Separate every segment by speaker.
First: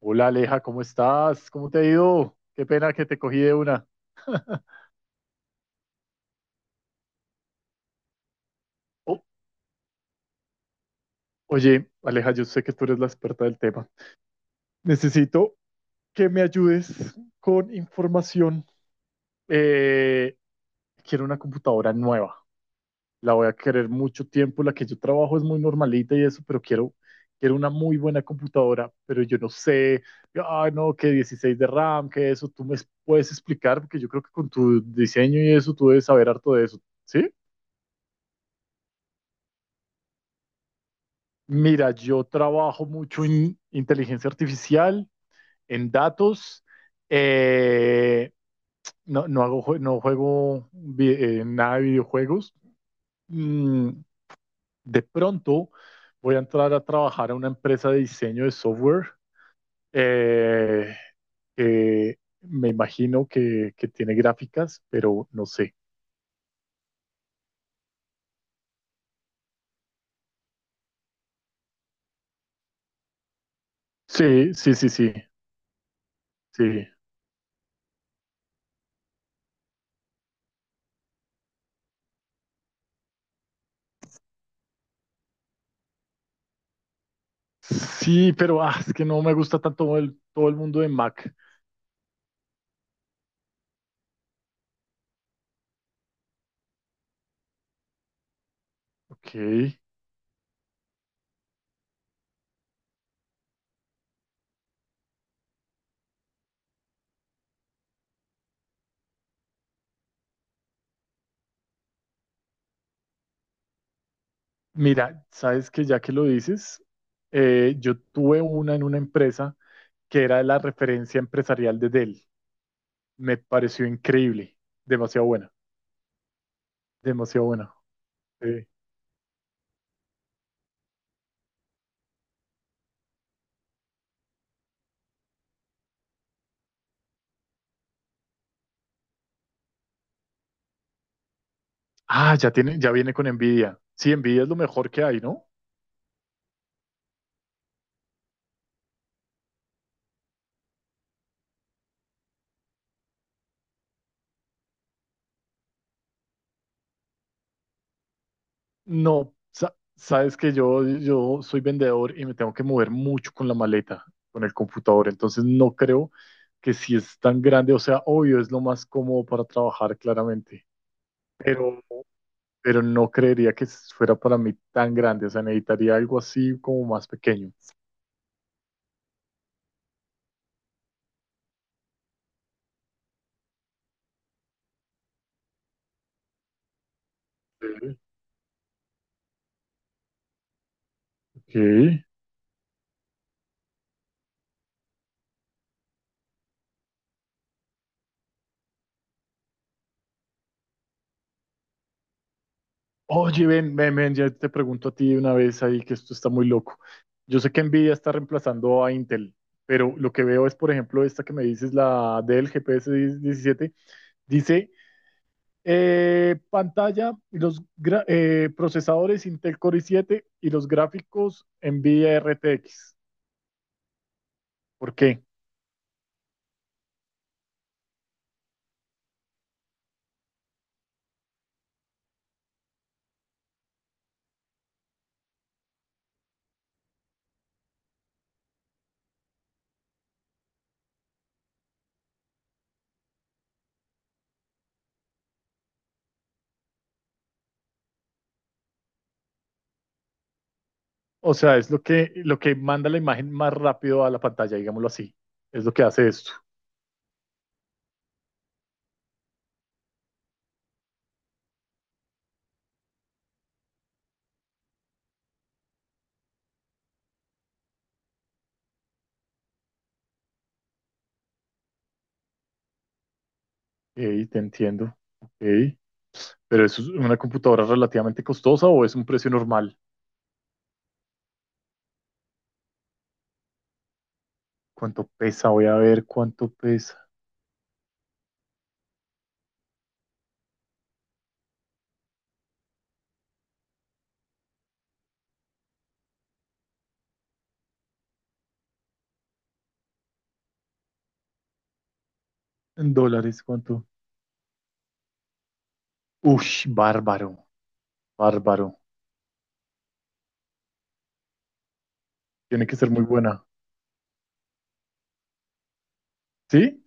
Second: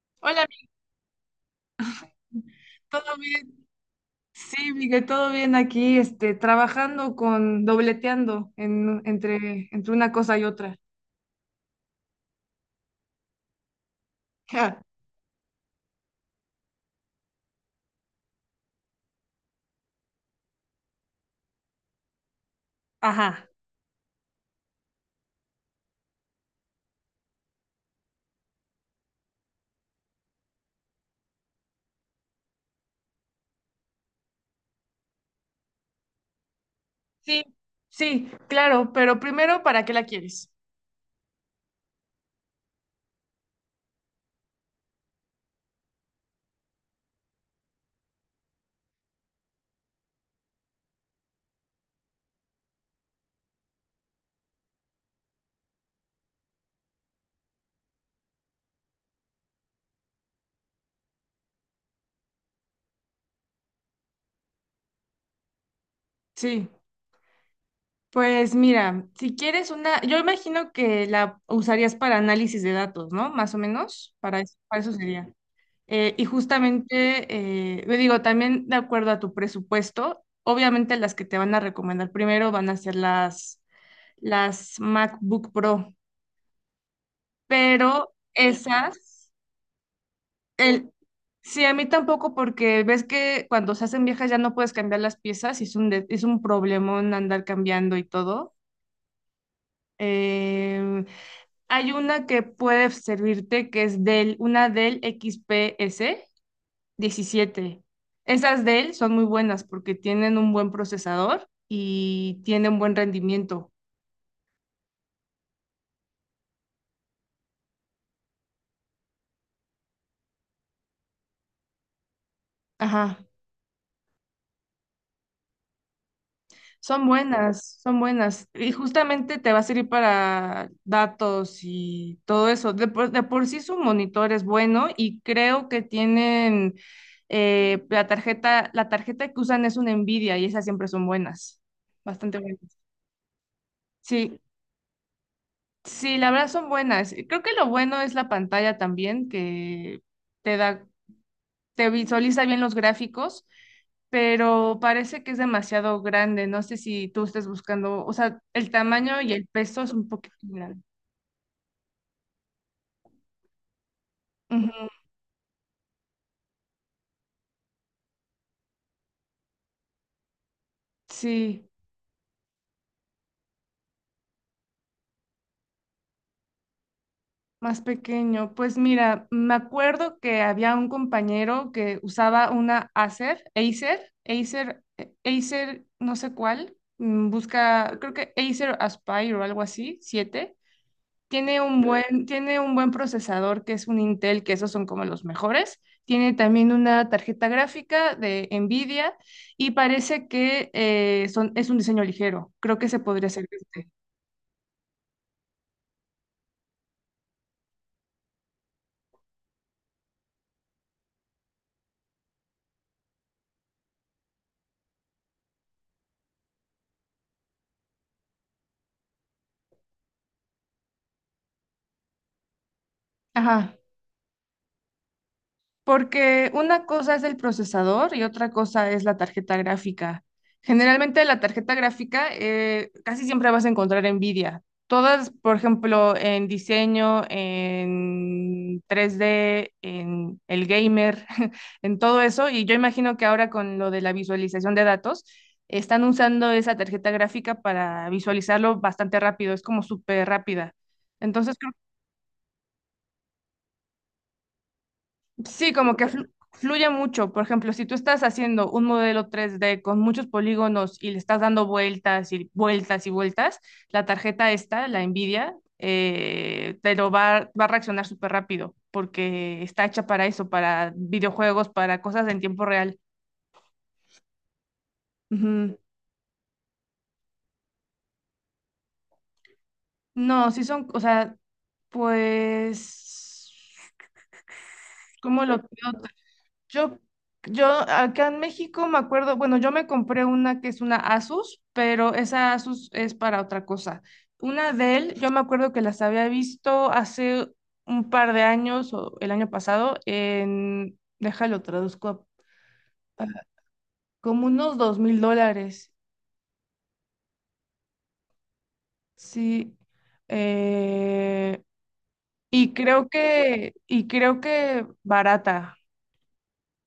Speaker 1: Hola,
Speaker 2: Hola,
Speaker 1: Aleja,
Speaker 2: amiga.
Speaker 1: ¿cómo estás? ¿Cómo te ha ido? Qué pena que
Speaker 2: ¿Todo
Speaker 1: te cogí de
Speaker 2: bien?
Speaker 1: una.
Speaker 2: Sí, Miguel, todo bien aquí, trabajando con, dobleteando en-
Speaker 1: Oh,
Speaker 2: entre, entre una cosa y otra.
Speaker 1: oye, Aleja, yo sé que tú eres la experta del tema.
Speaker 2: Ja.
Speaker 1: Necesito que me ayudes con información. Eh, quiero una computadora nueva. La voy
Speaker 2: Ajá.
Speaker 1: a querer mucho tiempo. La que yo trabajo es muy normalita y eso, pero quiero una muy buena computadora. Pero yo no sé, ah, no, que 16 de RAM, que eso. Tú me puedes explicar, porque yo creo que con tu diseño y eso, tú debes saber harto de eso. ¿Sí?
Speaker 2: Sí, sí, claro, pero primero, ¿para qué la quieres?
Speaker 1: Mira, yo trabajo mucho en inteligencia artificial, en datos. eh, no juego nada de videojuegos. Mm, de pronto voy a entrar a trabajar a una empresa de diseño de software eh, que me imagino que tiene gráficas, pero no sé.
Speaker 2: Sí, pues mira, si quieres una, yo imagino que la usarías para análisis de datos, ¿no? Más o menos, para
Speaker 1: Sí,
Speaker 2: eso,
Speaker 1: sí,
Speaker 2: para
Speaker 1: sí,
Speaker 2: eso
Speaker 1: sí,
Speaker 2: sería. Y
Speaker 1: sí.
Speaker 2: justamente, yo digo, también de acuerdo a tu presupuesto, obviamente las que te van a recomendar primero van a ser las MacBook Pro, pero
Speaker 1: Sí, pero ah, es que no
Speaker 2: esas,
Speaker 1: me gusta tanto todo el mundo de
Speaker 2: el,
Speaker 1: Mac.
Speaker 2: sí, a mí tampoco porque ves que cuando se hacen viejas ya no puedes cambiar las piezas y es un problemón andar cambiando y todo.
Speaker 1: Ok.
Speaker 2: Em, Hay una que puede servirte que es Dell, una Dell XPS 17. Esas Dell son muy buenas porque tienen un buen procesador y tienen buen rendimiento.
Speaker 1: Mira, sabes que ya que lo dices, yo tuve una en una empresa que era la referencia empresarial de Dell.
Speaker 2: Ajá.
Speaker 1: Me pareció increíble, demasiado buena,
Speaker 2: Son
Speaker 1: demasiado buena.
Speaker 2: buenas, son buenas.
Speaker 1: Eh,
Speaker 2: Y justamente te va a servir para datos y todo eso. De por sí su monitor es bueno y creo que tienen la tarjeta que usan es una Nvidia y esas siempre son buenas. Bastante
Speaker 1: ya
Speaker 2: buenas.
Speaker 1: tiene, ya viene con Nvidia. Sí,
Speaker 2: Sí,
Speaker 1: Nvidia es lo mejor que hay, ¿no?
Speaker 2: sí, la verdad son buenas. Creo que lo bueno es la pantalla también, que te da te visualiza bien los gráficos, pero parece que es demasiado grande. No sé si tú estés buscando, o sea, el tamaño y
Speaker 1: No,
Speaker 2: el peso es un poquito
Speaker 1: sabes que
Speaker 2: grande.
Speaker 1: yo soy vendedor y me tengo que mover mucho con la maleta, con el
Speaker 2: Ujú,
Speaker 1: computador. Entonces no creo que si es tan grande, o sea, obvio, es lo más cómodo para trabajar claramente.
Speaker 2: sí,
Speaker 1: Pero no creería que fuera para mí tan grande. O sea, necesitaría algo así como más pequeño.
Speaker 2: más pequeño. Pues mira, me acuerdo que había un compañero que usaba una Acer, no sé cuál. Busca,
Speaker 1: Sí.
Speaker 2: creo que Acer Aspire o algo así, 7.
Speaker 1: Ok.
Speaker 2: Tiene un buen procesador que es un Intel, que esos son como los mejores. Tiene también una tarjeta gráfica de Nvidia y parece que es un diseño ligero. Creo que se podría
Speaker 1: Oye,
Speaker 2: servirte.
Speaker 1: ven, ya te pregunto a ti de una vez ahí que esto está muy loco. Yo sé que Nvidia está reemplazando a Intel, pero lo que veo es, por ejemplo, esta que me dices, la del GPS 17 dice pantalla y los procesadores Intel Core i7 y los gráficos Nvidia RTX.
Speaker 2: Ajá.
Speaker 1: ¿Por qué?
Speaker 2: Porque una cosa es el procesador y otra cosa es la tarjeta gráfica. Generalmente la tarjeta gráfica casi siempre vas a encontrar Nvidia. Todas, por ejemplo, en diseño, en 3D, en el gamer, en todo eso. Y yo imagino que ahora con lo de la visualización de datos, están usando esa tarjeta gráfica para visualizarlo bastante rápido. Es como súper rápida.
Speaker 1: O
Speaker 2: Entonces.
Speaker 1: sea, es lo que manda la imagen más rápido a la pantalla, digámoslo así. Es
Speaker 2: Sí,
Speaker 1: lo que
Speaker 2: como que
Speaker 1: hace esto.
Speaker 2: fluye mucho. Por ejemplo, si tú estás haciendo un modelo 3D con muchos polígonos y le estás dando vueltas y vueltas y vueltas, la tarjeta esta, la Nvidia, te lo va a reaccionar súper rápido porque está hecha para eso, para videojuegos, para cosas en tiempo real.
Speaker 1: Ok, te entiendo. Ok.
Speaker 2: Ujú.
Speaker 1: ¿Pero eso es una computadora relativamente costosa o es un precio normal?
Speaker 2: No, sí son, o sea, pues,
Speaker 1: ¿Cuánto
Speaker 2: ¿cómo
Speaker 1: pesa?
Speaker 2: lo
Speaker 1: Voy
Speaker 2: veo?
Speaker 1: a ver cuánto pesa.
Speaker 2: Yo, yo acá en México me acuerdo, bueno, yo me compré una que es una Asus, pero esa Asus es para otra cosa. Una Dell yo me acuerdo que las había visto hace un par de años o el año pasado en, déjalo traduzco,
Speaker 1: En
Speaker 2: a-
Speaker 1: dólares, ¿cuánto?
Speaker 2: como unos $2,000,
Speaker 1: Ush, bárbaro, bárbaro.
Speaker 2: sí. Eh,
Speaker 1: Tiene
Speaker 2: y
Speaker 1: que ser muy
Speaker 2: creo
Speaker 1: buena.
Speaker 2: que, y creo que barata.
Speaker 1: ¿Sí?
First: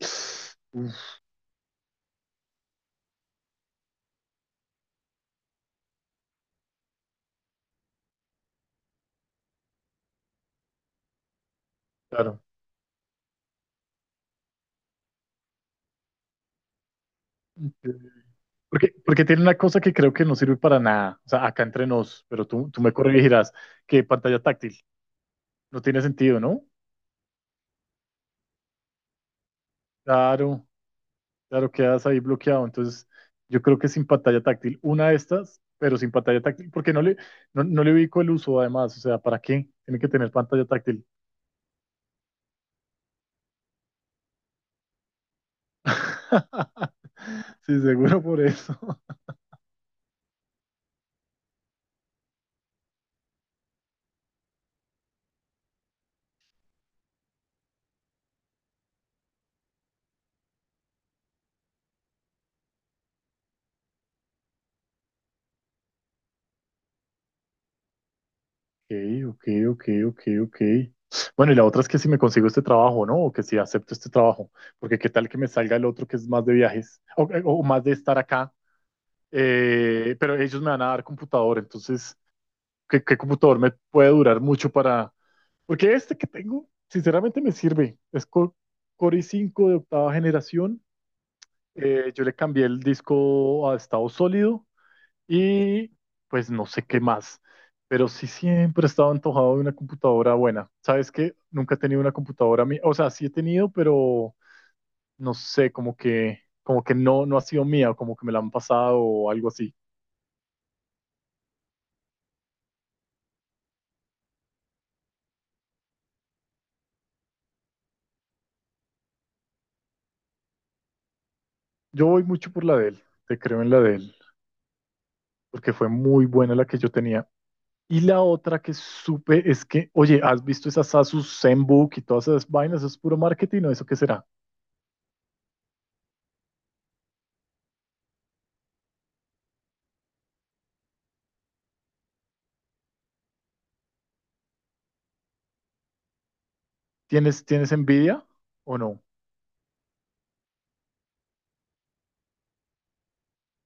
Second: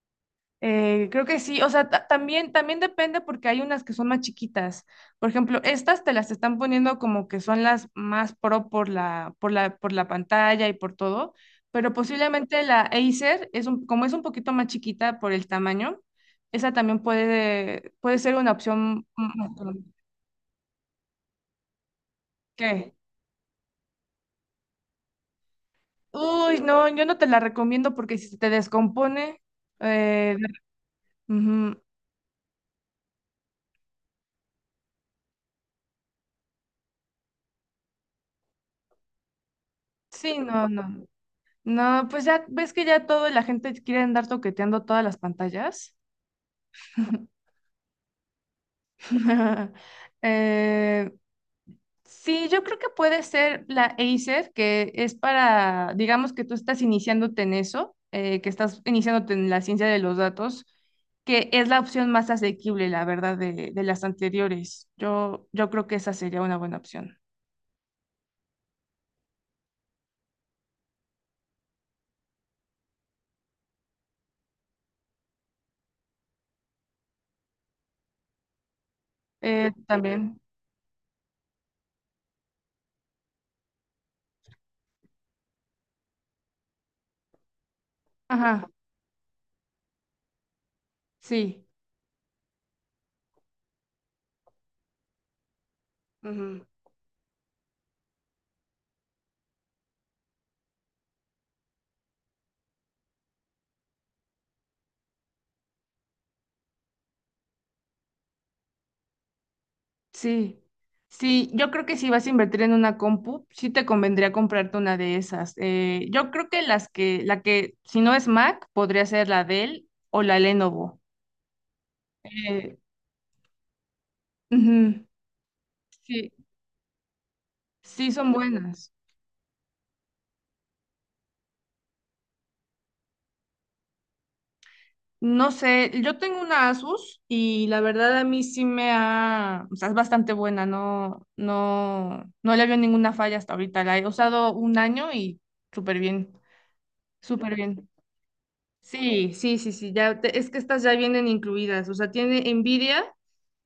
Speaker 1: Uf,
Speaker 2: Creo que sí, o sea, también depende porque hay unas que son más chiquitas. Por ejemplo, estas te las están poniendo como que son las más pro por la pantalla y por todo, pero
Speaker 1: claro.
Speaker 2: posiblemente la Acer es un, como es un poquito más chiquita por el tamaño, esa también puede,
Speaker 1: Entiendo.
Speaker 2: puede ser una
Speaker 1: Porque,
Speaker 2: opción.
Speaker 1: porque tiene una cosa
Speaker 2: Mm,
Speaker 1: que creo que no sirve para nada. O sea, acá entre nos, pero tú
Speaker 2: ¿Qué?
Speaker 1: me corregirás, que pantalla táctil. No tiene sentido,
Speaker 2: Uy,
Speaker 1: ¿no?
Speaker 2: no, yo no te la recomiendo porque si se te descompone, eh,
Speaker 1: Claro. Claro,
Speaker 2: ujú,
Speaker 1: quedas ahí bloqueado. Entonces, yo creo que sin pantalla táctil, una de estas, pero sin pantalla táctil, porque no no le ubico el uso además. O sea, ¿para qué? Tiene que tener
Speaker 2: sí,
Speaker 1: pantalla
Speaker 2: no, no.
Speaker 1: táctil.
Speaker 2: No, pues ya ves que ya todo la gente quiere andar toqueteando todas las pantallas.
Speaker 1: Sí, seguro por eso.
Speaker 2: Eh, sí, yo creo que puede ser la Acer, que es para, digamos que tú estás iniciándote en eso, que estás iniciándote en la ciencia de los datos, que es la opción más asequible, la verdad, de las anteriores. Yo creo que esa sería una buena opción.
Speaker 1: Ok, ok, ok, ok, ok. Bueno, y la otra es que si me consigo este trabajo, ¿no? O que si acepto este trabajo, porque qué tal que me salga el otro que es más de viajes o más de estar acá, pero
Speaker 2: También,
Speaker 1: ellos me van a dar computador, entonces qué computador me puede durar mucho para... Porque este que tengo, sinceramente me sirve. Es
Speaker 2: ajá,
Speaker 1: Core i5 de octava generación.
Speaker 2: sí.
Speaker 1: Yo le cambié el disco a estado sólido y pues
Speaker 2: Ujú.
Speaker 1: no sé qué más. Pero sí siempre he estado antojado de una computadora buena. ¿Sabes qué? Nunca he tenido una computadora mía. O sea, sí he tenido, pero no sé, como que no ha sido mía, como que me la han pasado o algo así.
Speaker 2: Sí, sí, yo creo que si vas a invertir en una compu, sí te convendría comprarte una de esas. Yo creo que la que, si no es Mac, podría ser la Dell o la Lenovo.
Speaker 1: Yo voy mucho por la
Speaker 2: Eh,
Speaker 1: de él, te creo en la de él,
Speaker 2: Ujú,
Speaker 1: porque fue muy
Speaker 2: sí,
Speaker 1: buena la que yo tenía. Y
Speaker 2: sí
Speaker 1: la
Speaker 2: son
Speaker 1: otra que
Speaker 2: buenas.
Speaker 1: supe es que, oye, ¿has visto esas Asus ZenBook y todas esas vainas? ¿Eso es puro marketing o eso qué será?
Speaker 2: No sé, yo tengo una Asus y la verdad a mí sí me ha, o sea, es bastante buena, no, no, no le veo ninguna falla hasta ahorita. La he usado un año y súper bien, súper
Speaker 1: Tienes
Speaker 2: bien.
Speaker 1: envidia o no?
Speaker 2: Sí, sí, sí, sí, es que estas ya vienen incluidas, o sea, tiene Nvidia,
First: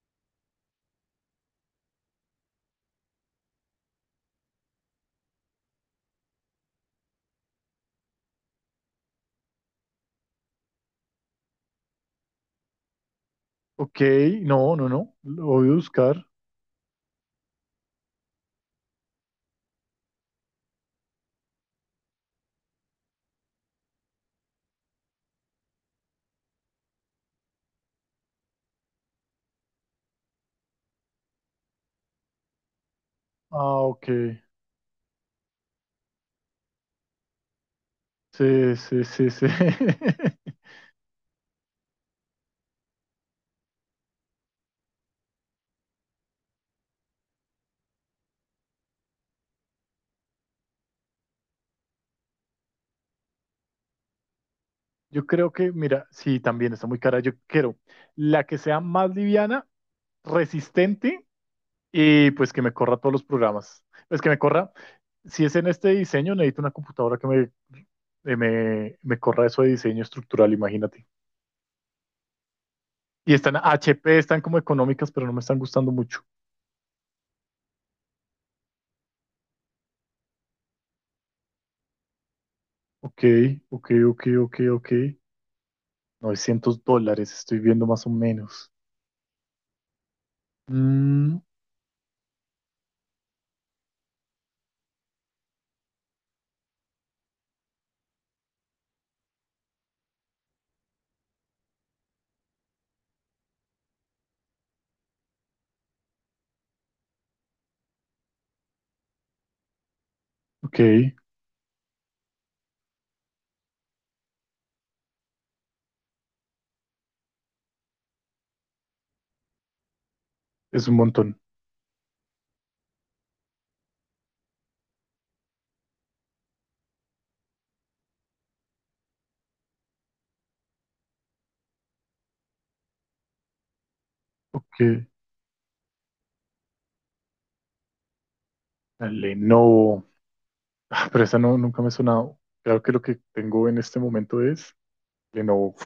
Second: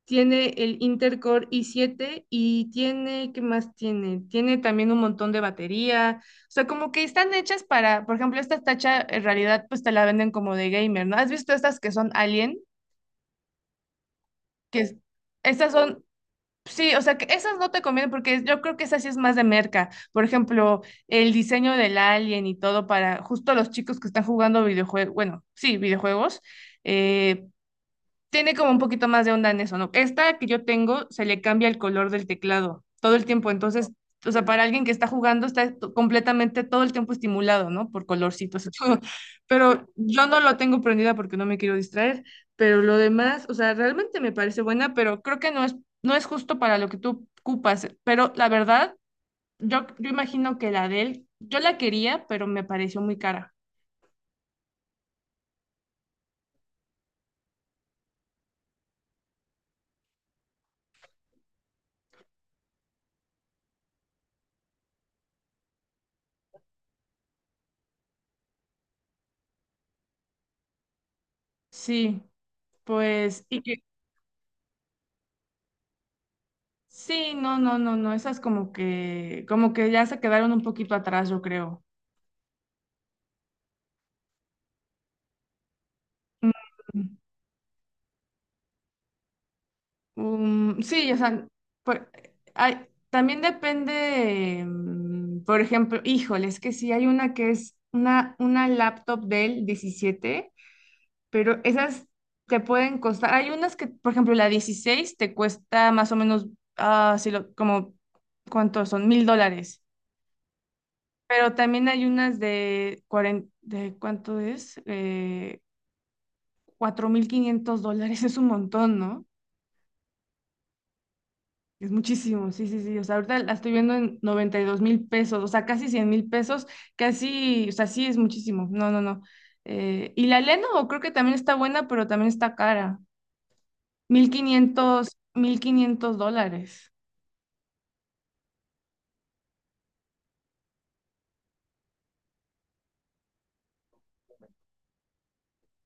Speaker 2: tiene el Intel Core i7 y tiene, ¿qué más tiene? Tiene también un montón de batería, o sea, como que están hechas para, por ejemplo, esta tacha en realidad pues te la venden como de gamer, ¿no? ¿Has visto estas que son Alien?
Speaker 1: Ok, no,
Speaker 2: Que
Speaker 1: no,
Speaker 2: es-
Speaker 1: no. Lo voy
Speaker 2: Estas
Speaker 1: a
Speaker 2: son,
Speaker 1: buscar.
Speaker 2: sí, o sea, que esas no te convienen porque yo creo que esa sí es más de merca, por ejemplo, el diseño del Alien y todo para justo los chicos que están jugando videojuegos, bueno, sí, videojuegos. Eh, Tiene como un poquito más de onda en eso, ¿no? Esta que yo tengo se le cambia el color del teclado todo el tiempo,
Speaker 1: Ah,
Speaker 2: entonces,
Speaker 1: ok.
Speaker 2: o sea, para alguien que está jugando está completamente todo el tiempo estimulado, ¿no? Por colorcitos y
Speaker 1: Sí,
Speaker 2: todo.
Speaker 1: sí, sí, sí.
Speaker 2: Pero yo no lo tengo prendida porque no me quiero distraer, pero lo demás, o sea, realmente me parece buena, pero creo que no es justo para lo que tú ocupas, pero la verdad, yo imagino que la de él, yo la quería, pero me pareció muy cara.
Speaker 1: Yo creo que, mira, sí, también está muy cara. Yo quiero la que sea más liviana, resistente. Y pues que me corra todos los programas. Es que me corra, si es en este diseño, necesito una computadora que me corra eso de diseño estructural, imagínate.
Speaker 2: Sí,
Speaker 1: Y
Speaker 2: pues,
Speaker 1: están
Speaker 2: y que.
Speaker 1: HP, están como económicas, pero no me están gustando mucho.
Speaker 2: Sí, no, no, no, no, esas como que ya se quedaron un poquito atrás, yo creo.
Speaker 1: Ok, ok, ok, ok, ok. novecientos
Speaker 2: Mm,
Speaker 1: dólares, estoy viendo más o menos.
Speaker 2: sí, o
Speaker 1: Mm,
Speaker 2: sea, por- también depende, por ejemplo, híjole, es que sí hay una que es una laptop del 17, pero esas te pueden costar, hay unas que, por ejemplo, la 16 te cuesta más o menos, ah, si lo, como, ¿cuántos son? $1,000.
Speaker 1: ok,
Speaker 2: Pero también hay unas de, 40 de ¿cuánto es? $4,500 es un montón, ¿no?
Speaker 1: es un montón.
Speaker 2: Es muchísimo, sí, sí, sí. O sea, ahorita la estoy viendo en 92,000 pesos, o sea, casi 100,000 pesos, casi, o sea, sí es muchísimo. No, no, no. Y la Lenovo creo que también está buena, pero también está cara. mil
Speaker 1: Ok,
Speaker 2: quinientos mil quinientos dólares.
Speaker 1: la Lenovo. Ah, pero esa no, nunca me ha sonado. Creo que lo que tengo en este momento es Lenovo.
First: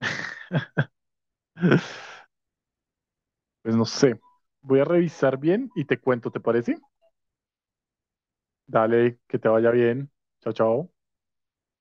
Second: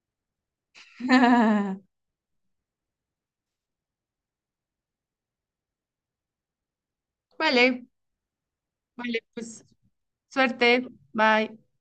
Speaker 1: Pues no sé. Voy a revisar bien y te cuento, ¿te parece?
Speaker 2: Vale,
Speaker 1: Dale,
Speaker 2: vale,
Speaker 1: que te
Speaker 2: pues
Speaker 1: vaya bien. Chao,
Speaker 2: suerte,
Speaker 1: chao.
Speaker 2: bye.